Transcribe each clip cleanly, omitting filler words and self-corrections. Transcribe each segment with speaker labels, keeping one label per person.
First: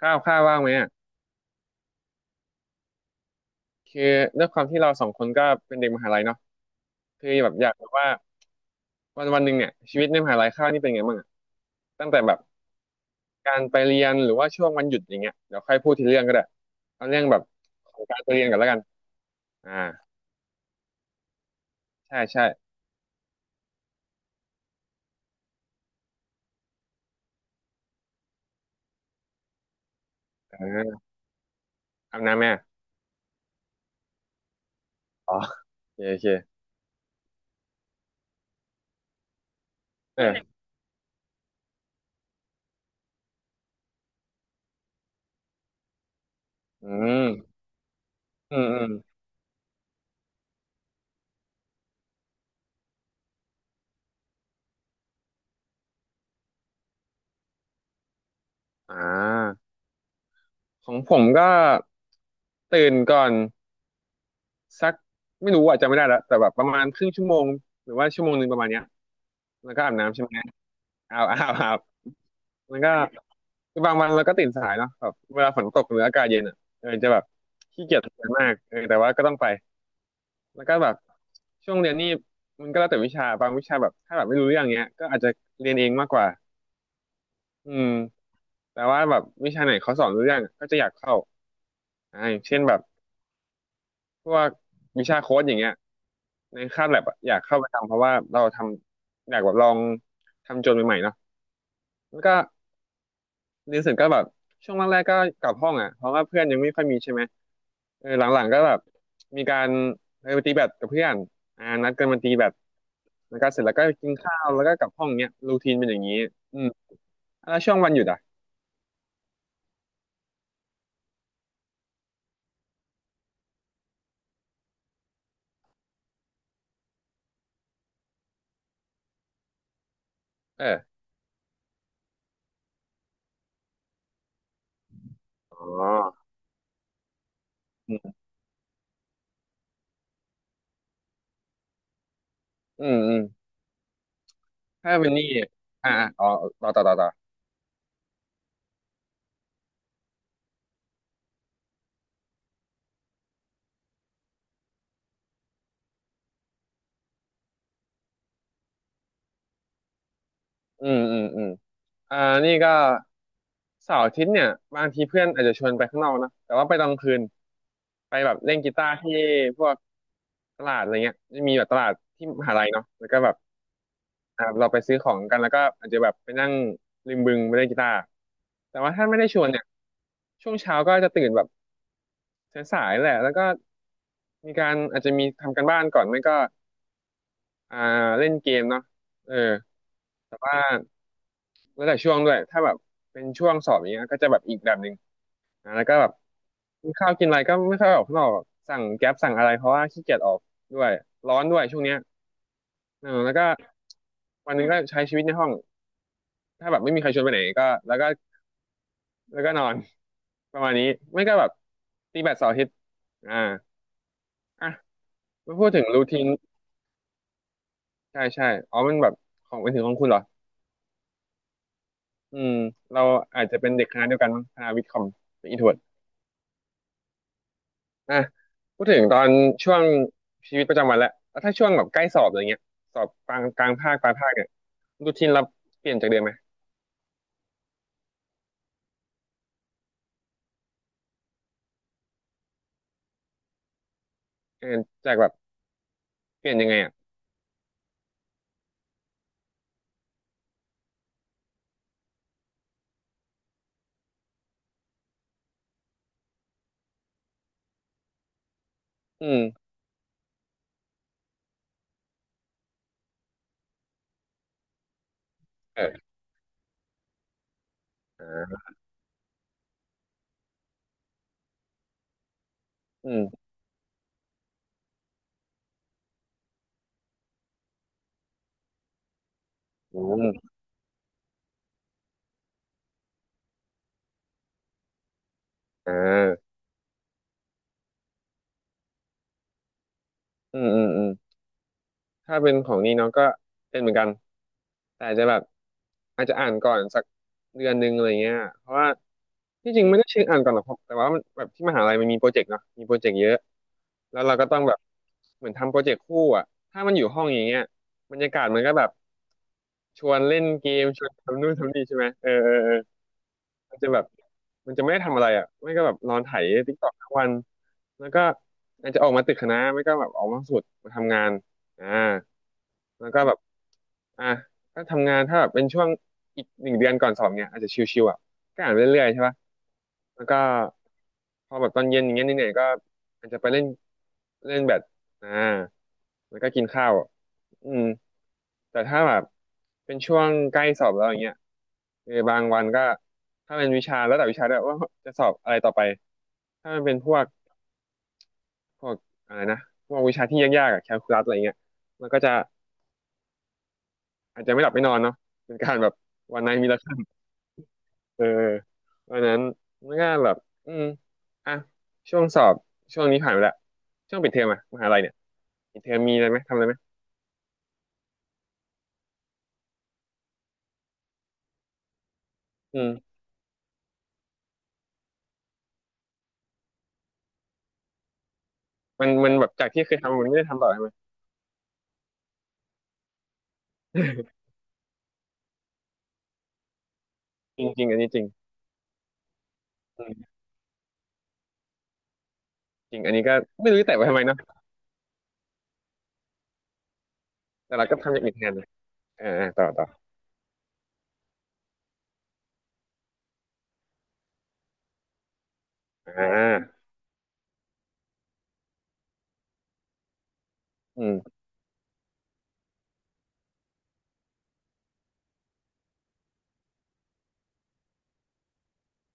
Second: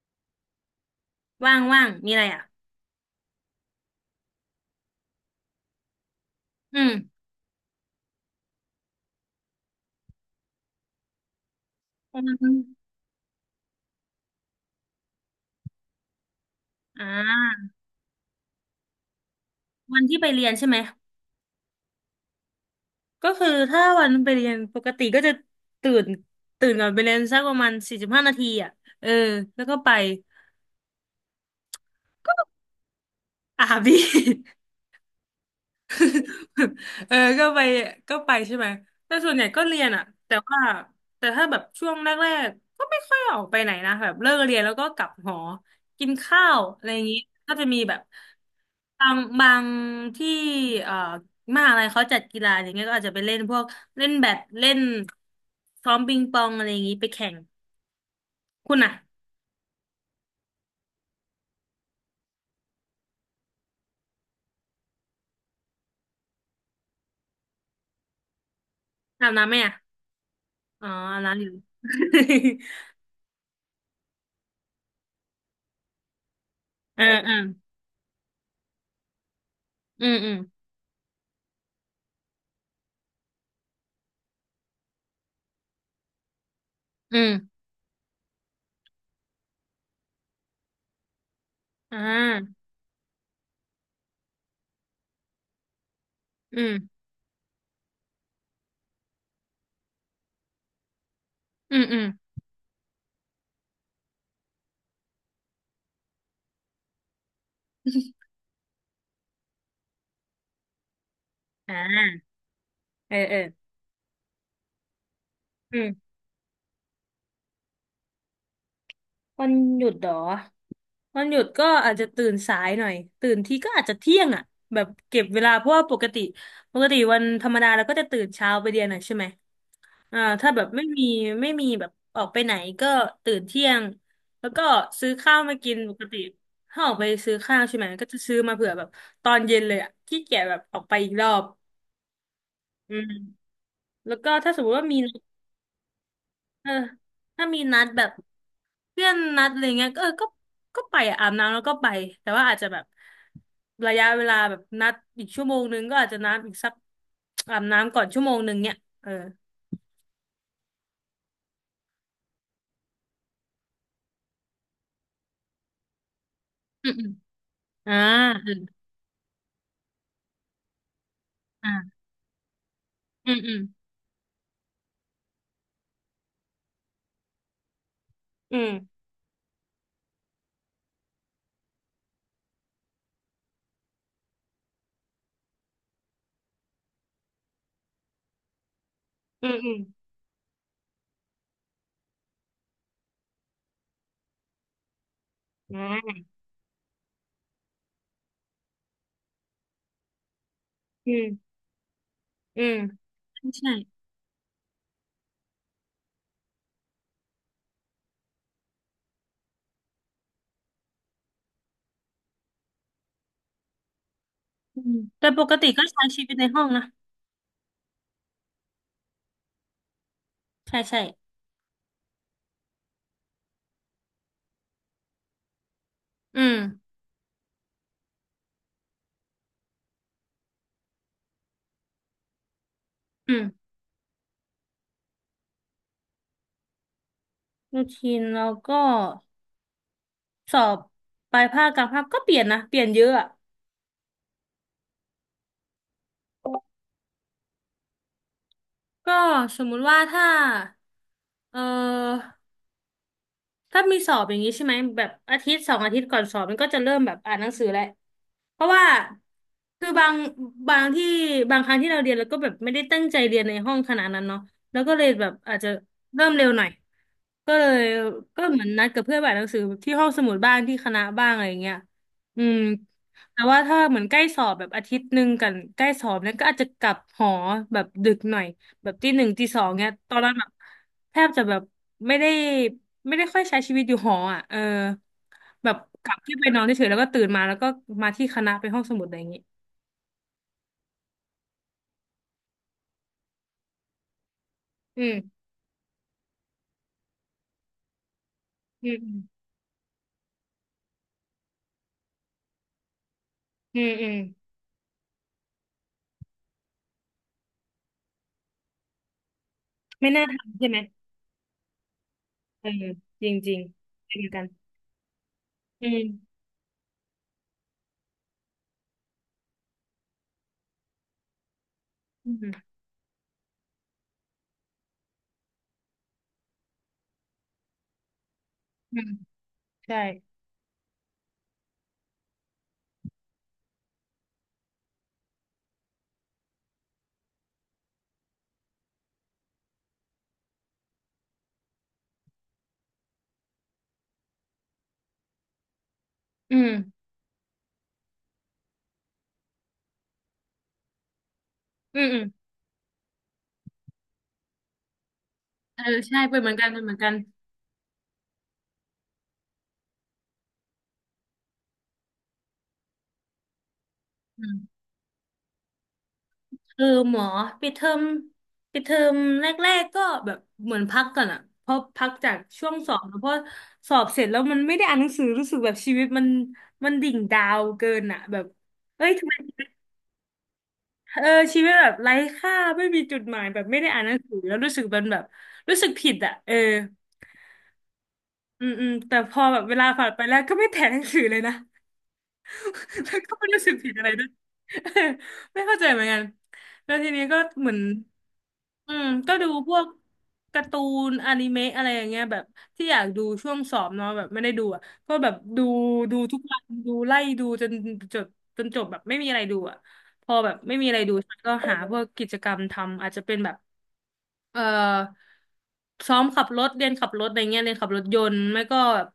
Speaker 1: ข้าวข้าวว่างไหมอ่ะ
Speaker 2: ว่างว่างมีอะไรอ่ะ
Speaker 1: คือด้วยความที่เราสองคนก็เป็นเด็กมหาลัยเนาะ
Speaker 2: อืม
Speaker 1: คือแบบอยากแบบว่าวันวันหนึ่งเนี่ยชีวิตในมหาลัยข้าวนี่เป็นไงบ้างอ่ะตั้ง
Speaker 2: วั
Speaker 1: แต่แบบ
Speaker 2: น
Speaker 1: การไปเรียนหรือว่าช่วงวันหยุดอย่างเงี้ยเดี๋ยวค่อยพูดทีเรื่องก็ได้
Speaker 2: อ่
Speaker 1: เอาเรื่องแบบ
Speaker 2: า
Speaker 1: ของการไปเรียนก่อนแล้วกันอ่า
Speaker 2: วันที่ไปเรียนใช่ไหม
Speaker 1: ใช่ใช่
Speaker 2: ก็คือถ้าวันไปเรียนปกติก็จะตื่นตื่นก่อนไปเรียนสักประมาณ45 นาทีอ่ะ เออ แล้วก็ไป
Speaker 1: เอออาบน้ำแม่
Speaker 2: อาบดี
Speaker 1: อ๋อโอเคโอ เค
Speaker 2: เออก็ไปใช่ไหมแต่ส่วนใหญ่ก็เรียนอะ
Speaker 1: เอ
Speaker 2: แต่
Speaker 1: อ
Speaker 2: ว่าแต่ถ้าแบบช่วงแรกๆก็ไม่ค่อยออกไปไหนนะแบบเลิกเรียนแล้วก็กลับหอกินข้าวอะไร
Speaker 1: อื
Speaker 2: อย่างนี้
Speaker 1: ม
Speaker 2: ก็จะมีแบบ
Speaker 1: อืมอืม
Speaker 2: บางที่เอ่อมหาอะไรเขาจัดกีฬาอย่างเงี้ยก็อาจจะไปเล่นพวกเล่นแบดเล่นซ้อมปิงปองอะไรอย่างนี้ไปแข่งคุณอะ
Speaker 1: อ่าของผมก็ตื่นก่อน สักไม่รู้อาจจะจำไม่ได้แล้วแต่แบบประมาณครึ่งชั่วโมงหรือว่าชั่วโมงหนึ่งประมาณเนี้ย
Speaker 2: อาบน้ำไหม
Speaker 1: แล้
Speaker 2: อะ
Speaker 1: วก็อาบน้ำใช่ไหม
Speaker 2: อ๋ออา
Speaker 1: อา
Speaker 2: บ
Speaker 1: บอา
Speaker 2: น้ำอยู่
Speaker 1: บอาบแล้วก็ คือบางวันเราก็ตื่นสายเนาะแบบเวลาฝนตกหรืออากาศเย็นอ่ะเออ
Speaker 2: เออ
Speaker 1: จะแบบ
Speaker 2: เออ
Speaker 1: ขี้เกียจทำงานมากเออแต่ว่าก็ต้องไป
Speaker 2: อืมอืม
Speaker 1: แล้วก็แบบช่วงเรียนนี่มันก็แล้วแต่วิชาบางวิชาแบบถ้าแบบไม่รู้เรื่องเงี้ยก็อาจจะเรียนเองมากกว่า
Speaker 2: อืม
Speaker 1: อืมแต่ว่าแบบวิชาไหนเขาสอนรู้เรื่องก็จะอยากเข้า
Speaker 2: อ่
Speaker 1: อย่างเช่น
Speaker 2: า
Speaker 1: แบบ พวกวิชาโค้ดอย่างเงี้ยใน
Speaker 2: อื
Speaker 1: คาบ
Speaker 2: ม
Speaker 1: แลบอะอยากเข้าไปทำเพราะว่าเราอยากแบบลองทำโจทย์ใหม่ๆเนาะ
Speaker 2: อืมอืม
Speaker 1: แล้วก็เรียนเสร็จก็แบบช่วงแรกๆก็กลับห้องอะเพราะว่าเพื่อนยังไม่ค่อยมีใช่ไหมเออหลังๆก็แบบมีการเออไปตีแบดกับเพื่อนอ่า
Speaker 2: อ่
Speaker 1: นัดกันมา
Speaker 2: า
Speaker 1: ตีแบด
Speaker 2: เออเอ
Speaker 1: แล้
Speaker 2: อ
Speaker 1: วก็เสร็จแล้วก็กินข้าวแล้วก็กลับห้องเนี้ยรูทีน
Speaker 2: อื
Speaker 1: เป็นอย่าง
Speaker 2: ม
Speaker 1: นี้อืมแล้วช่วงวันหยุดอะ
Speaker 2: วันหยุดเหรอวันหยุดก็อาจจะตื่นสายหน่อยตื่นทีก็อาจจะเที่ยงอ่ะแบบเก็บเวลาเพราะว่าปกติวันธรรมดาเราก็จะตื่นเช้าไปเรียนอ่ะใช่ไหมถ้าแบ
Speaker 1: เอ
Speaker 2: บไม่
Speaker 1: อ
Speaker 2: มีไม่มีแบบออกไปไหนก็ตื่นเที่ยงแล้วก็ซื้อข้าวมา
Speaker 1: อ๋อ
Speaker 2: กินปกติถ้าออกไปซื้อข้าวใช่ไหม
Speaker 1: อื
Speaker 2: ก็
Speaker 1: ม
Speaker 2: จะซื้อมาเผื่อแบบตอนเย็นเลยอ่ะขี้เกียจแบบออกไปอีกรอบ
Speaker 1: อื
Speaker 2: อื
Speaker 1: ม
Speaker 2: ม
Speaker 1: อืม
Speaker 2: แล้วก็ถ้าสมมติว่า
Speaker 1: ถ้า
Speaker 2: มี
Speaker 1: เป็นนี่อ่าอ๋อ
Speaker 2: เอ
Speaker 1: ต่อ
Speaker 2: อ
Speaker 1: ต่อต่อต่อ
Speaker 2: ถ้ามีนัดแบบเพื่อนนัดอะไรเงี้ยก็เออก็ก็ไปอะอาบน้ำแล้วก็ไปแต่ว่าอาจจะแบบระยะเวลาแบบนัดอีกชั่วโมงนึงก็อาจจะนัดอีกสักอาบน้ำก่อนชั่วโมงนึงเนี่ยเออ
Speaker 1: อืมอืมอืมอ่านี่ก็เสาร์อาทิตย์เนี่ยบางทีเพื่อนอาจจะชวนไปข้างนอกนะแต่ว่าไปตอ
Speaker 2: อื
Speaker 1: น
Speaker 2: ม
Speaker 1: กลา
Speaker 2: อื
Speaker 1: ง
Speaker 2: ม
Speaker 1: คืน
Speaker 2: อ่า
Speaker 1: ไปแบบ
Speaker 2: อื
Speaker 1: เล่น
Speaker 2: ม
Speaker 1: กีตาร์ที่พวกตลาดอะไรเงี้ยจะมีแบ
Speaker 2: อ่
Speaker 1: บตลาด
Speaker 2: า
Speaker 1: ที่มหาลัยเนาะแล้วก็แบ
Speaker 2: อื
Speaker 1: บ
Speaker 2: มอืม
Speaker 1: เราไปซื้อของกันแล้วก็อาจจะแบบไปนั่งริมบึงไปเล่นกีตาร์
Speaker 2: อื
Speaker 1: แต่ว่า
Speaker 2: ม
Speaker 1: ถ้าไม่ได้ชวนเนี่ยช่วงเช้าก็จะตื่นแบบสายๆแหละแล้วก็มีการอาจจะมีทำกันบ้านก่อนไม่ก็อ่าเล่นเกมเนาะเออ
Speaker 2: อืมอืม
Speaker 1: แล้วแต่ช่วงด้วยถ้าแบบเป็นช่วงสอบอย่างเงี้ยก็จะแบบอีกแบบหนึ่งนะ
Speaker 2: อ่
Speaker 1: แล้วก็แบบ
Speaker 2: า
Speaker 1: กินข้าวกินอะไรก็ไม่ค่อยออกข้างนอกแบบสั่งแก๊ปสั่งอะไรเพราะว่าขี้เกียจออกด้วย
Speaker 2: อื
Speaker 1: ร้อน
Speaker 2: ม
Speaker 1: ด้วยช่วงเนี้ย
Speaker 2: อืม
Speaker 1: เออแล้วก็
Speaker 2: ใช่
Speaker 1: วันหนึงก็ใช้ชีวิตในห้องถ้าแบบไม่มีใครชวนไปไหนก็แล้วก็นอน ประมาณนี้ไม่ก็แบบตีแบดเสาร์อาทิตย์อ่าอ่ะ
Speaker 2: อืมแต่ปก
Speaker 1: มาพู
Speaker 2: ติ
Speaker 1: ดถึ
Speaker 2: ก็
Speaker 1: งรู
Speaker 2: ใช้
Speaker 1: ที
Speaker 2: ชี
Speaker 1: น
Speaker 2: วิตในห้องนะ
Speaker 1: ใช่ใช่อ๋อมันแบบของเป็นถึงของคุณเหรอ
Speaker 2: ใช่ใช่
Speaker 1: อืมเราอาจจะเป็นเด็กคณะเดียวกันมั้งคณะวิทย์คอมเป็นอินโทร
Speaker 2: อืม
Speaker 1: อ่ะพูดถึงตอนช่วงชีวิตประจำวันแล้วแล้วถ้าช่วงแบบใกล้สอบอะไรเงี้ยสอบก
Speaker 2: อื
Speaker 1: ลา
Speaker 2: ม
Speaker 1: งกลางภาคปลายภาคเนี่ยรูทีนเราเปลี่ยนจากเดิมไหม
Speaker 2: รูทีนแล้วก็สอบปลายภาคกลางภาคก็เปลี่ยนนะเปลี่ยนเยอะอะ
Speaker 1: เออจากแบบเปลี่ยนยังไงอ่ะ
Speaker 2: ก็สมมุติว่าถ้าเออ ถ้ามีสอบอย่างนี้ใช่ไหมแบบอาทิตย์2 อาทิตย์ก่อนสอบมันก็จะเริ่มแบบอ่านหนังสือแหละเพราะว่า
Speaker 1: อืม
Speaker 2: คือบางที่บางครั้งที่เราเรียนแล้วก็แบบไม่ได้ตั้งใจเรียนในห้องขนาดนั้นเนาะแล้วก็เลยแบบอาจจะ
Speaker 1: เออ
Speaker 2: เริ่มเร็วหน่อยก็เลย
Speaker 1: อ่
Speaker 2: ก็เหมือ
Speaker 1: า
Speaker 2: นนัดกับเพื่อนไปอ่านหนังสือที่ห้องสมุดบ้างที่คณะบ้างอะไรอย่างเงี้ยอืม
Speaker 1: อื
Speaker 2: แต่
Speaker 1: ม
Speaker 2: ว่าถ้าเหมือนใกล้สอบแบบอาทิตย์หนึ่งกันใกล้สอบเนี่ยก็อาจจะกลับหอแบบดึกหน่อยแบบตีหนึ่งตีสองเนี่ย
Speaker 1: อื
Speaker 2: ตอนนั้นแบ
Speaker 1: ม
Speaker 2: บแทบจะแบบไม่ได้ ไม่ได้ค่อยใช้ชีวิตอยู่หออ่ะเออแบบ
Speaker 1: อ่
Speaker 2: กลับที่ไป
Speaker 1: า
Speaker 2: นอนเฉยๆแล้วก็ตื่นมาแล้วก็มาที่คณะไปห้องสมุดอะไรอย่างงี้
Speaker 1: อืมอืมอืมถ้าเป็นของนี่น้องก็เป็นเหมือนกัน
Speaker 2: อื
Speaker 1: แต่
Speaker 2: ม
Speaker 1: จะแบบ อาจจะอ่านก่อนสักเดือนหนึ่งอะไรเงี้ยเพราะว่า
Speaker 2: อืม
Speaker 1: ที่จริงไม่ได้เชิงอ่านก่อนหรอกครับแต่ว่ามันแบบที่มหาลัยมันมีโปรเจกต์เนาะมีโปรเจกต์เยอะ
Speaker 2: อืมอืม
Speaker 1: แล้วเราก็ต้องแบบเหมือนทำโปรเจกต์คู่อ่ะถ้ามันอยู่ห้องอย่างเงี้ยบรรยากาศมันก็แบบช
Speaker 2: ไม่
Speaker 1: วน
Speaker 2: น่า
Speaker 1: เล่น
Speaker 2: ทำใช่
Speaker 1: เก
Speaker 2: ไหม
Speaker 1: ม ชวนทำนู่นทำนี่ใช่ไหมเออเออ
Speaker 2: เออจริงจริง
Speaker 1: เออ มันจะแบบ
Speaker 2: เป็นเหมือนกัน
Speaker 1: มันจะไม่ได้ทำอะไรอ่ะไม่ก็
Speaker 2: อื
Speaker 1: แบบนอนไถ
Speaker 2: ม
Speaker 1: ติ๊กต็อกทั้งวัน แล้วก็อาจจะออกมาตึกคณะไม่ก็แบบออกมาสุดมาทำงานอ่า
Speaker 2: อืม
Speaker 1: แล้วก็แบบอ่ะก็ทำงานถ้าแบบเป็นช่วงอีกหนึ่งเดือนก่อนสอบเนี่ยอาจจะชิวๆอ่ะก็อ่านไป
Speaker 2: อื
Speaker 1: เรื่อย
Speaker 2: ม
Speaker 1: ๆใช่ปะ
Speaker 2: ใช่
Speaker 1: แล้วก็พอแบบตอนเย็นอย่างเงี้ยเหนื่อยๆก็อาจจะไปเล่นเล่นแบดอ่าแล้วก็กินข้าว อืมแต่ถ้าแบบเป็นช่วงใกล้สอบแล้วอย่างเงี้ยเออบางวันก็ถ้าเป็นวิชาแล้วแต่วิชาด้วยว่าจะสอบอะไรต่อไป
Speaker 2: อืม
Speaker 1: ถ้ามันเป็นพวกอะไรนะพวกวิชาที่ยากๆอะแคลคูลัสอะไรเงี้ย
Speaker 2: อืม
Speaker 1: มัน
Speaker 2: อื
Speaker 1: ก็
Speaker 2: ม
Speaker 1: จะอาจจะไม่หลับไม่นอนเนาะเป็นการ
Speaker 2: เออ
Speaker 1: แบบ
Speaker 2: ใช่เป็
Speaker 1: วั
Speaker 2: น
Speaker 1: น
Speaker 2: เห
Speaker 1: ไหน
Speaker 2: มือนกั
Speaker 1: มี
Speaker 2: นเป็
Speaker 1: ละ
Speaker 2: น
Speaker 1: ค
Speaker 2: เหมื
Speaker 1: รั้
Speaker 2: อน
Speaker 1: ง
Speaker 2: กัน
Speaker 1: เออเพราะฉะนั้นมันก็แบบอืมอ่ะช่วงสอบช่วงนี้ผ่านไปแล้วช่วงปิดเทอ
Speaker 2: อื
Speaker 1: ม
Speaker 2: ม
Speaker 1: อะมหาลัยเนี่ยปิดเทอมมีอะไรไหมทำอะไรไหม
Speaker 2: เออหมอปิดเทอมปิดเทอมแรกๆก็แบบเหมือนพักก่อนอะเพราะพักจากช่วง
Speaker 1: อื
Speaker 2: สอบแล้
Speaker 1: ม
Speaker 2: วเพราะสอบเสร็จแล้วมันไม่ได้อ่านหนังสือรู้สึกแบบชีวิตมันดิ่งดาวเกินอะแบบเอ้
Speaker 1: มั
Speaker 2: ย
Speaker 1: น
Speaker 2: ทำ
Speaker 1: มั
Speaker 2: ไม
Speaker 1: นแบบจากที่เคยทำมันไม่ได้ทำต่อใช่ไหม
Speaker 2: เออชีวิตแบบไร้ค่าไม่มีจุดหมายแบบไม่ได้อ่านหนังสื อแล้วรู้สึกมันแบบรู้สึกผิดอะเออ
Speaker 1: จริงจริงอันนี้จริง
Speaker 2: อืมอืมแต่พอแบบเวลา
Speaker 1: อื
Speaker 2: ผ่านไปแล้
Speaker 1: ม
Speaker 2: วก็ไม่แถหนังสือเลยนะ
Speaker 1: จริงอัน
Speaker 2: แล้ว
Speaker 1: นี้
Speaker 2: ก็
Speaker 1: ก็
Speaker 2: ไม่รู้
Speaker 1: ไม่
Speaker 2: สึก
Speaker 1: รู้จะ
Speaker 2: ผิด
Speaker 1: แตะ
Speaker 2: อะ
Speaker 1: ไว้
Speaker 2: ไร
Speaker 1: ทำไม
Speaker 2: ด้วย
Speaker 1: เนาะ
Speaker 2: เออไม่เข้าใจเหมือนกัน แล้วทีนี้ก็เหมือ
Speaker 1: แต่
Speaker 2: น
Speaker 1: เราก็ทำอย่างอื่นแทนนะ
Speaker 2: อืม
Speaker 1: อ่า
Speaker 2: ก็ดู
Speaker 1: อ่าต่อ
Speaker 2: พว
Speaker 1: ต่อ
Speaker 2: กการ์ตูนอนิเมะอะไรอย่างเงี้ยแบบที่อยากดูช่วงสอบเนาะแบบไม่ได้ดูอ่ะก็แบบดู
Speaker 1: อ่
Speaker 2: ทุกวัน
Speaker 1: า
Speaker 2: ดูไล่ดูจนจบจบแบบไม่มีอะไรดูอ่ะพอแบบไม่มีอะไร
Speaker 1: อื
Speaker 2: ดู
Speaker 1: ม
Speaker 2: ฉันก็หาพวกกิจกรรมทำอาจจะเป็นแบบ เอ่อซ้อมขับรถเรียนขับรถอะไรเงี้ยเรียนขับรถยนต์ไม่ก็แบบ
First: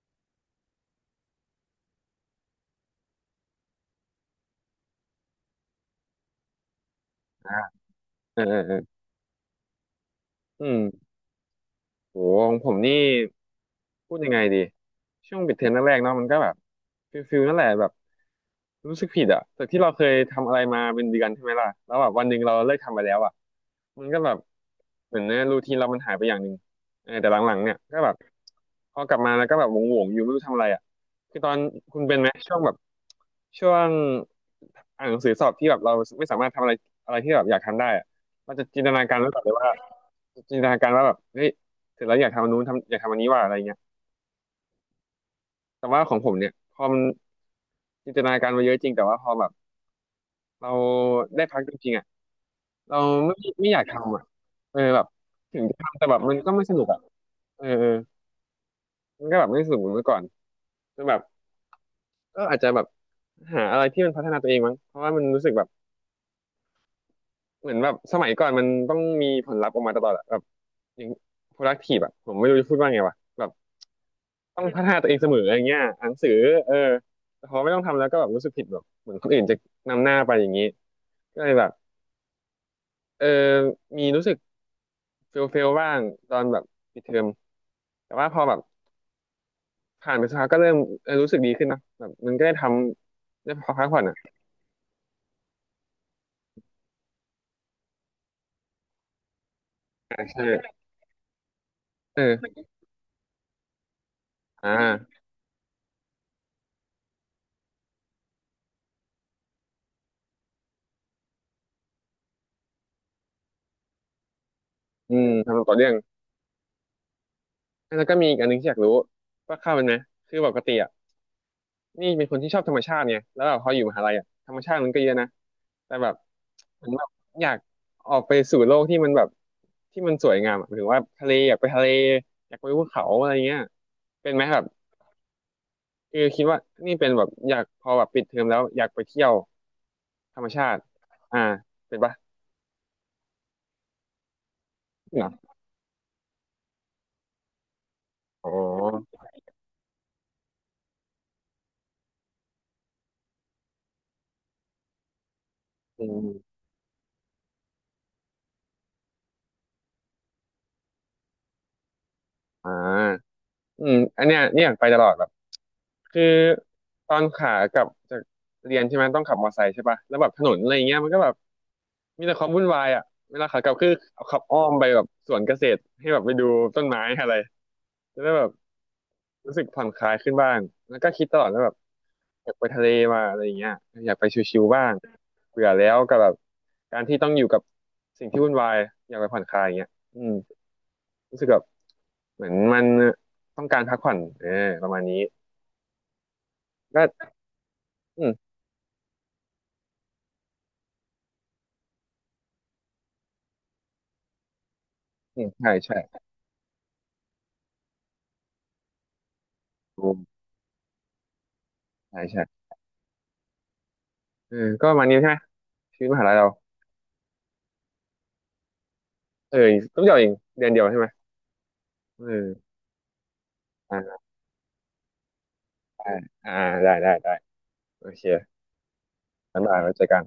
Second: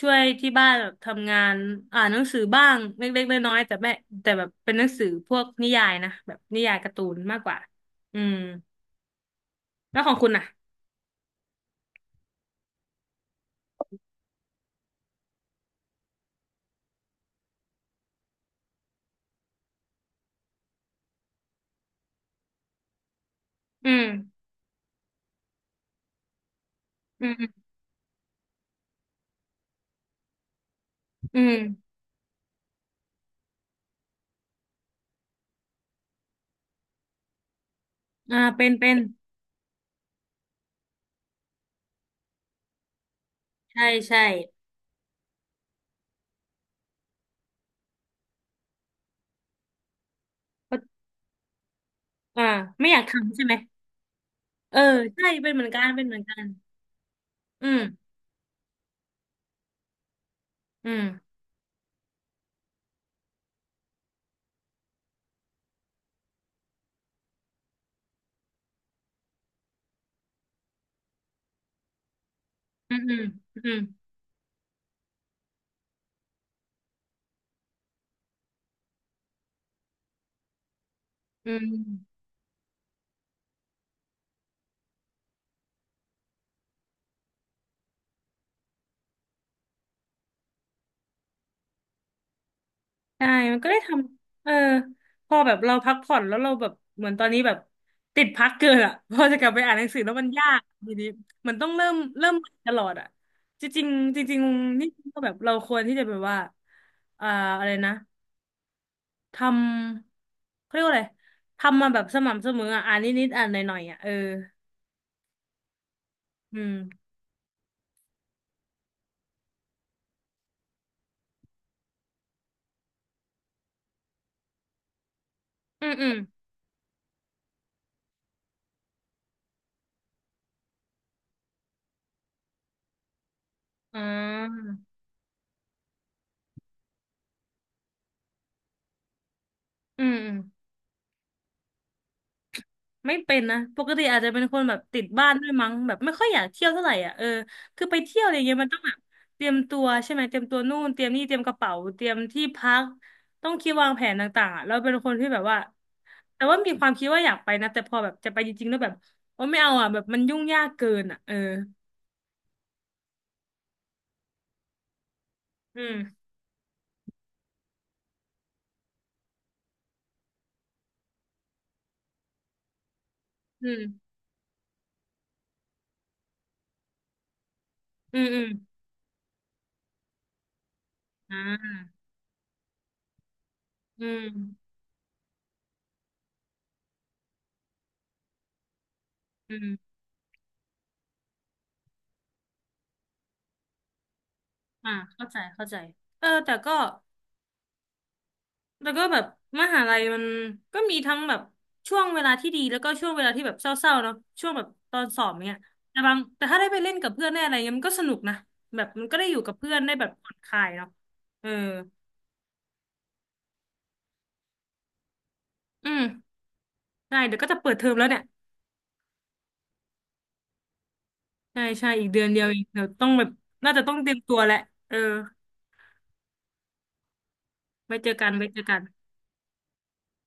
Speaker 2: ช่วยที่บ้านแบบทำงานอ่านหนังสือบ้างเล็กๆน้อยๆแต่แม่แต่แบบเป็นหนังสือพวกนิยายนะแบบนิยายการ์ตูนมากกว่า
Speaker 1: อ่า
Speaker 2: อืม
Speaker 1: อ่าอ่า
Speaker 2: แล้วของคุณอ่ะ
Speaker 1: อืม โหของผมนี่พูดยังไงดีช่วงปิดเทอมแรกๆเนาะมันก็แบบฟิลนั่นแหละแบบรู้สึกผิดอะจากที่เราเคยทำอะไรมาเป็นเดือนใช่ไหมล่ะแล้วแบบวันหนึ่งเราเลิกทำไปแล้วอะ
Speaker 2: อื
Speaker 1: มั
Speaker 2: ม
Speaker 1: นก็แบบเหมือนเนี่ยรูทีนเรามันหายไปอย่างหนึ่งเออ
Speaker 2: อื
Speaker 1: แต่หลังๆ
Speaker 2: ม
Speaker 1: เนี่ยก็แบบพอกลับมาแล้วก็แบบหวงๆอยู่ไม่รู้ทำอะไรอะคื
Speaker 2: อื
Speaker 1: อตอ
Speaker 2: ม
Speaker 1: นคุณเป็นไหมช่วงอ่านหนังสือสอบที่แบบเราไม่สามารถทำอะไรอะไรที่แบบอยากทำได้อะ
Speaker 2: อ่า
Speaker 1: เรา
Speaker 2: เป็
Speaker 1: จะ
Speaker 2: น
Speaker 1: จิน
Speaker 2: เป็
Speaker 1: ต
Speaker 2: น
Speaker 1: นาการไว้ก่อนเลยว่า จินตนาการว่าแบบเฮ้ยเสร็จแล้วอยากทำอันนู้นอยากทำอันนี้ว่าอะไรเงี้ย
Speaker 2: ใช่ใช่
Speaker 1: แต่ว่าของผมเนี่ยพอมันจินตนาการมาเยอะจริงแต่ว่าพอแบบเรา
Speaker 2: ก็
Speaker 1: ได้พักจริงๆอ่ะ
Speaker 2: อ่าไม่อ
Speaker 1: เรา
Speaker 2: ยากทำ
Speaker 1: ไม่
Speaker 2: ใช่ไหม
Speaker 1: ไม่อยากทำอ่ะ
Speaker 2: เอ
Speaker 1: เอ
Speaker 2: อ
Speaker 1: อแบบ
Speaker 2: ใช่เป็น
Speaker 1: ถึ
Speaker 2: เหมื
Speaker 1: ง
Speaker 2: อน
Speaker 1: จะ
Speaker 2: กัน
Speaker 1: ทำ
Speaker 2: เป็
Speaker 1: แต่
Speaker 2: นเห
Speaker 1: แบ
Speaker 2: มือ
Speaker 1: บ
Speaker 2: น
Speaker 1: มั
Speaker 2: กั
Speaker 1: น
Speaker 2: น
Speaker 1: ก็ไม่สนุกอ่ะเอ
Speaker 2: อื
Speaker 1: อ
Speaker 2: ม
Speaker 1: เออมันก็แบบไม่สนุกเหมือนเมื่อก่อน
Speaker 2: อื
Speaker 1: จ
Speaker 2: ม
Speaker 1: นแบบก็อาจจะแบบหาอะไรที่มันพัฒนาตัวเองมั้งเพราะว่ามันรู้สึกแบบเหมือนแบบสมัยก่อนมันต้องมีผลลัพธ์ออกมาตลอดอะแบบอย่าง productive อ่ะผมไม่รู้จะพูดว่า
Speaker 2: อื
Speaker 1: ไง
Speaker 2: มอื
Speaker 1: วะ
Speaker 2: ม
Speaker 1: แบบ
Speaker 2: อืม
Speaker 1: ต้องพัฒนาตัวเองเสมออย่างเงี้ยอ่านหนังสือเออแต่พอไม่ต้องทำแล้วก็แบบรู้สึกผิดแบบเหมือนคนอื่นจะนำหน้าไปอย่างนี้ก็เล
Speaker 2: อื
Speaker 1: ยแบบ
Speaker 2: ม
Speaker 1: เออมีรู้สึกเฟลบ้างตอนแบบปิดเทอมแต่ว่าพอแบบผ่านไปสักพักก็เริ่มเออรู้สึกดีขึ้นนะแบบมันก็ได้ท
Speaker 2: ใช่
Speaker 1: ำได้
Speaker 2: มันก็
Speaker 1: พั
Speaker 2: ได้ท
Speaker 1: กผ่อนอ่ะ
Speaker 2: ำเออพอแบบเราพักผ่อนแล้วเราแบบเหมือนตอนนี้แบบติดพักเกินอ่ะ พอจะกลับไปอ่านหนังสือแล้ว
Speaker 1: อ่า
Speaker 2: มัน
Speaker 1: ใช่
Speaker 2: ยากทีนี้มันต้องเริ่ม
Speaker 1: เอ
Speaker 2: เริ่มใหม่
Speaker 1: อ
Speaker 2: ตลอดอ่ะ จริงๆจริง
Speaker 1: อ่
Speaker 2: ๆนี่ก็
Speaker 1: า
Speaker 2: แบบเราควรที่จะแบบว่าอ่าอะไรนะทำเขาเรียกว่าอะไร ทำมาแบบสม่ำเสมออ่ะอ่านนิดๆอ่านหน่อยๆอ่ะ เออ
Speaker 1: อืมทำต่อเรื่อง
Speaker 2: อืม
Speaker 1: แล้วก็มีอีกอันหนึงที่อยากรู้ว่าเข้าเป็นไหมคือปกติอะ นี่เป็นคนที่ชอบธรรมชาติไงแล้วแบบพออยู่มหาลัยอ่ะธรรมชาติมันก็เยอะนะ
Speaker 2: อืม
Speaker 1: แต่
Speaker 2: อื
Speaker 1: แบ
Speaker 2: ม
Speaker 1: บเหมือนแบบอยากออกไปสู่โลกที่มันแบบที่มันสวยงามอะหมายถึงว่าทะเลอยากไปทะเลอยากไปภูเขาอะไรเงี้ย
Speaker 2: อ๋
Speaker 1: เป็นไหมแบบ
Speaker 2: อ
Speaker 1: คือคิดว่านี่เป็นแบบอยากพอแบบปิดเทอมแล้วอยากไปเที่ยว
Speaker 2: อืมอืม
Speaker 1: ธรรมชาติอ่าเป็นปะ
Speaker 2: ไม่เป็นนะปกติอาจจะเป็นคนแบบติด
Speaker 1: เหร
Speaker 2: บ้านด้ว
Speaker 1: อ
Speaker 2: ยมั้งแบบไม่ค่อยอยากเที่ยวเท่าไหร่อ่ะเออคือไปเที่ยวอะไร
Speaker 1: อ๋
Speaker 2: เงี้ยมันต้องแบบ
Speaker 1: อ
Speaker 2: เตรียมตัวใช่ไหมเตรียมตัวนู่นเตรียมนี่เตรียมกระเป๋าเตรียมที่พักต้องคิดวางแผนต่างๆอ่ะเราเป็นคนที่แบบว่า
Speaker 1: อืม
Speaker 2: แต่ว่ามีความคิดว่าอยากไปนะแต่พอแบบจะไปจริงๆแล้วแบบโอ้ไม่เอาอ่ะแบบมันยุ่งยากเกินอ่ะเออ
Speaker 1: อ่าอืมอันเนี้ยเนี่ยอยากไปตลอดแบบ
Speaker 2: อื
Speaker 1: คือ
Speaker 2: ม
Speaker 1: ตอนขากลับจากเรียนใช่ไหมต้องขับมอเตอร์ไซค์ใช่ปะแล้วแบบถนนอะไรเงี้ยมันก็แบบ มีแต่ความวุ่นวายอ่ะเวลาขา
Speaker 2: อื
Speaker 1: กลับคือ
Speaker 2: ม
Speaker 1: เอาขับอ้อมไปแบบสวนเกษตรให้แบบไปดูต้นไม้อะไร
Speaker 2: อื
Speaker 1: จะ
Speaker 2: ม
Speaker 1: ได้
Speaker 2: อื
Speaker 1: แบ
Speaker 2: ม
Speaker 1: บรู้สึกผ่อนคลายขึ้นบ้างแล้วก็คิดต
Speaker 2: อ่า
Speaker 1: ลอดว่าแบบอยากไปทะเลมาอะไรอย่างเงี้ย
Speaker 2: อื
Speaker 1: อยากไปชิว
Speaker 2: ม
Speaker 1: ๆบ้างเบื่อแล้วกับแบบการที่ต้องอยู่กับสิ่งที่วุ่นวายอยากไปผ่อนค
Speaker 2: อื
Speaker 1: ลายอย่างเงี้ย
Speaker 2: ม
Speaker 1: อืมรู้สึกแบบเหมือนมันต้องการพักผ่อนเออป
Speaker 2: อ่า
Speaker 1: ระมาณนี้
Speaker 2: เข้าใจเข้าใจเออแต่ก็
Speaker 1: ก็อืม
Speaker 2: แล้วก็แบบมหาลัยมันก็มีทั้งแบบช่วงเวลาที่ดีแล้วก็ช่วงเวลาที่แบบเศร้าๆเนาะช่วงแบบตอนสอบ
Speaker 1: อืม
Speaker 2: เนี้ย
Speaker 1: ใช่
Speaker 2: แต่บาง
Speaker 1: ใช่
Speaker 2: แต่ถ้าได้ไปเล่นกับเพื่อนได้อะไรเงี้ยมันก็สนุกนะแบบมันก็ได้อยู่กับเพื่อนได้แบ
Speaker 1: ถู
Speaker 2: บ
Speaker 1: ก
Speaker 2: ผ่อนคลายเนาะเออ
Speaker 1: ใช่ใช่เออก็ประมาณนี้ใช่ไหม
Speaker 2: อื
Speaker 1: ชี
Speaker 2: ม
Speaker 1: วิตมหาลัยเรา
Speaker 2: ได้เดี๋ยวก็จะเปิดเทอมแล้วเนี่ย
Speaker 1: เออต้องเดียวเองเดือนเดียวใช่ไหม
Speaker 2: ใช่ใช่อีก
Speaker 1: เ
Speaker 2: เดือนเดียวเอง
Speaker 1: ออ
Speaker 2: เดี๋ยวต้องแบบน่าจะต้องเตรียมตัวแหละเออ
Speaker 1: ได้อ่าได้ได้ได้
Speaker 2: ไว้
Speaker 1: โอ
Speaker 2: เจอ
Speaker 1: เค
Speaker 2: กันไว้เจอกัน
Speaker 1: งั้นมาไว้เจอกัน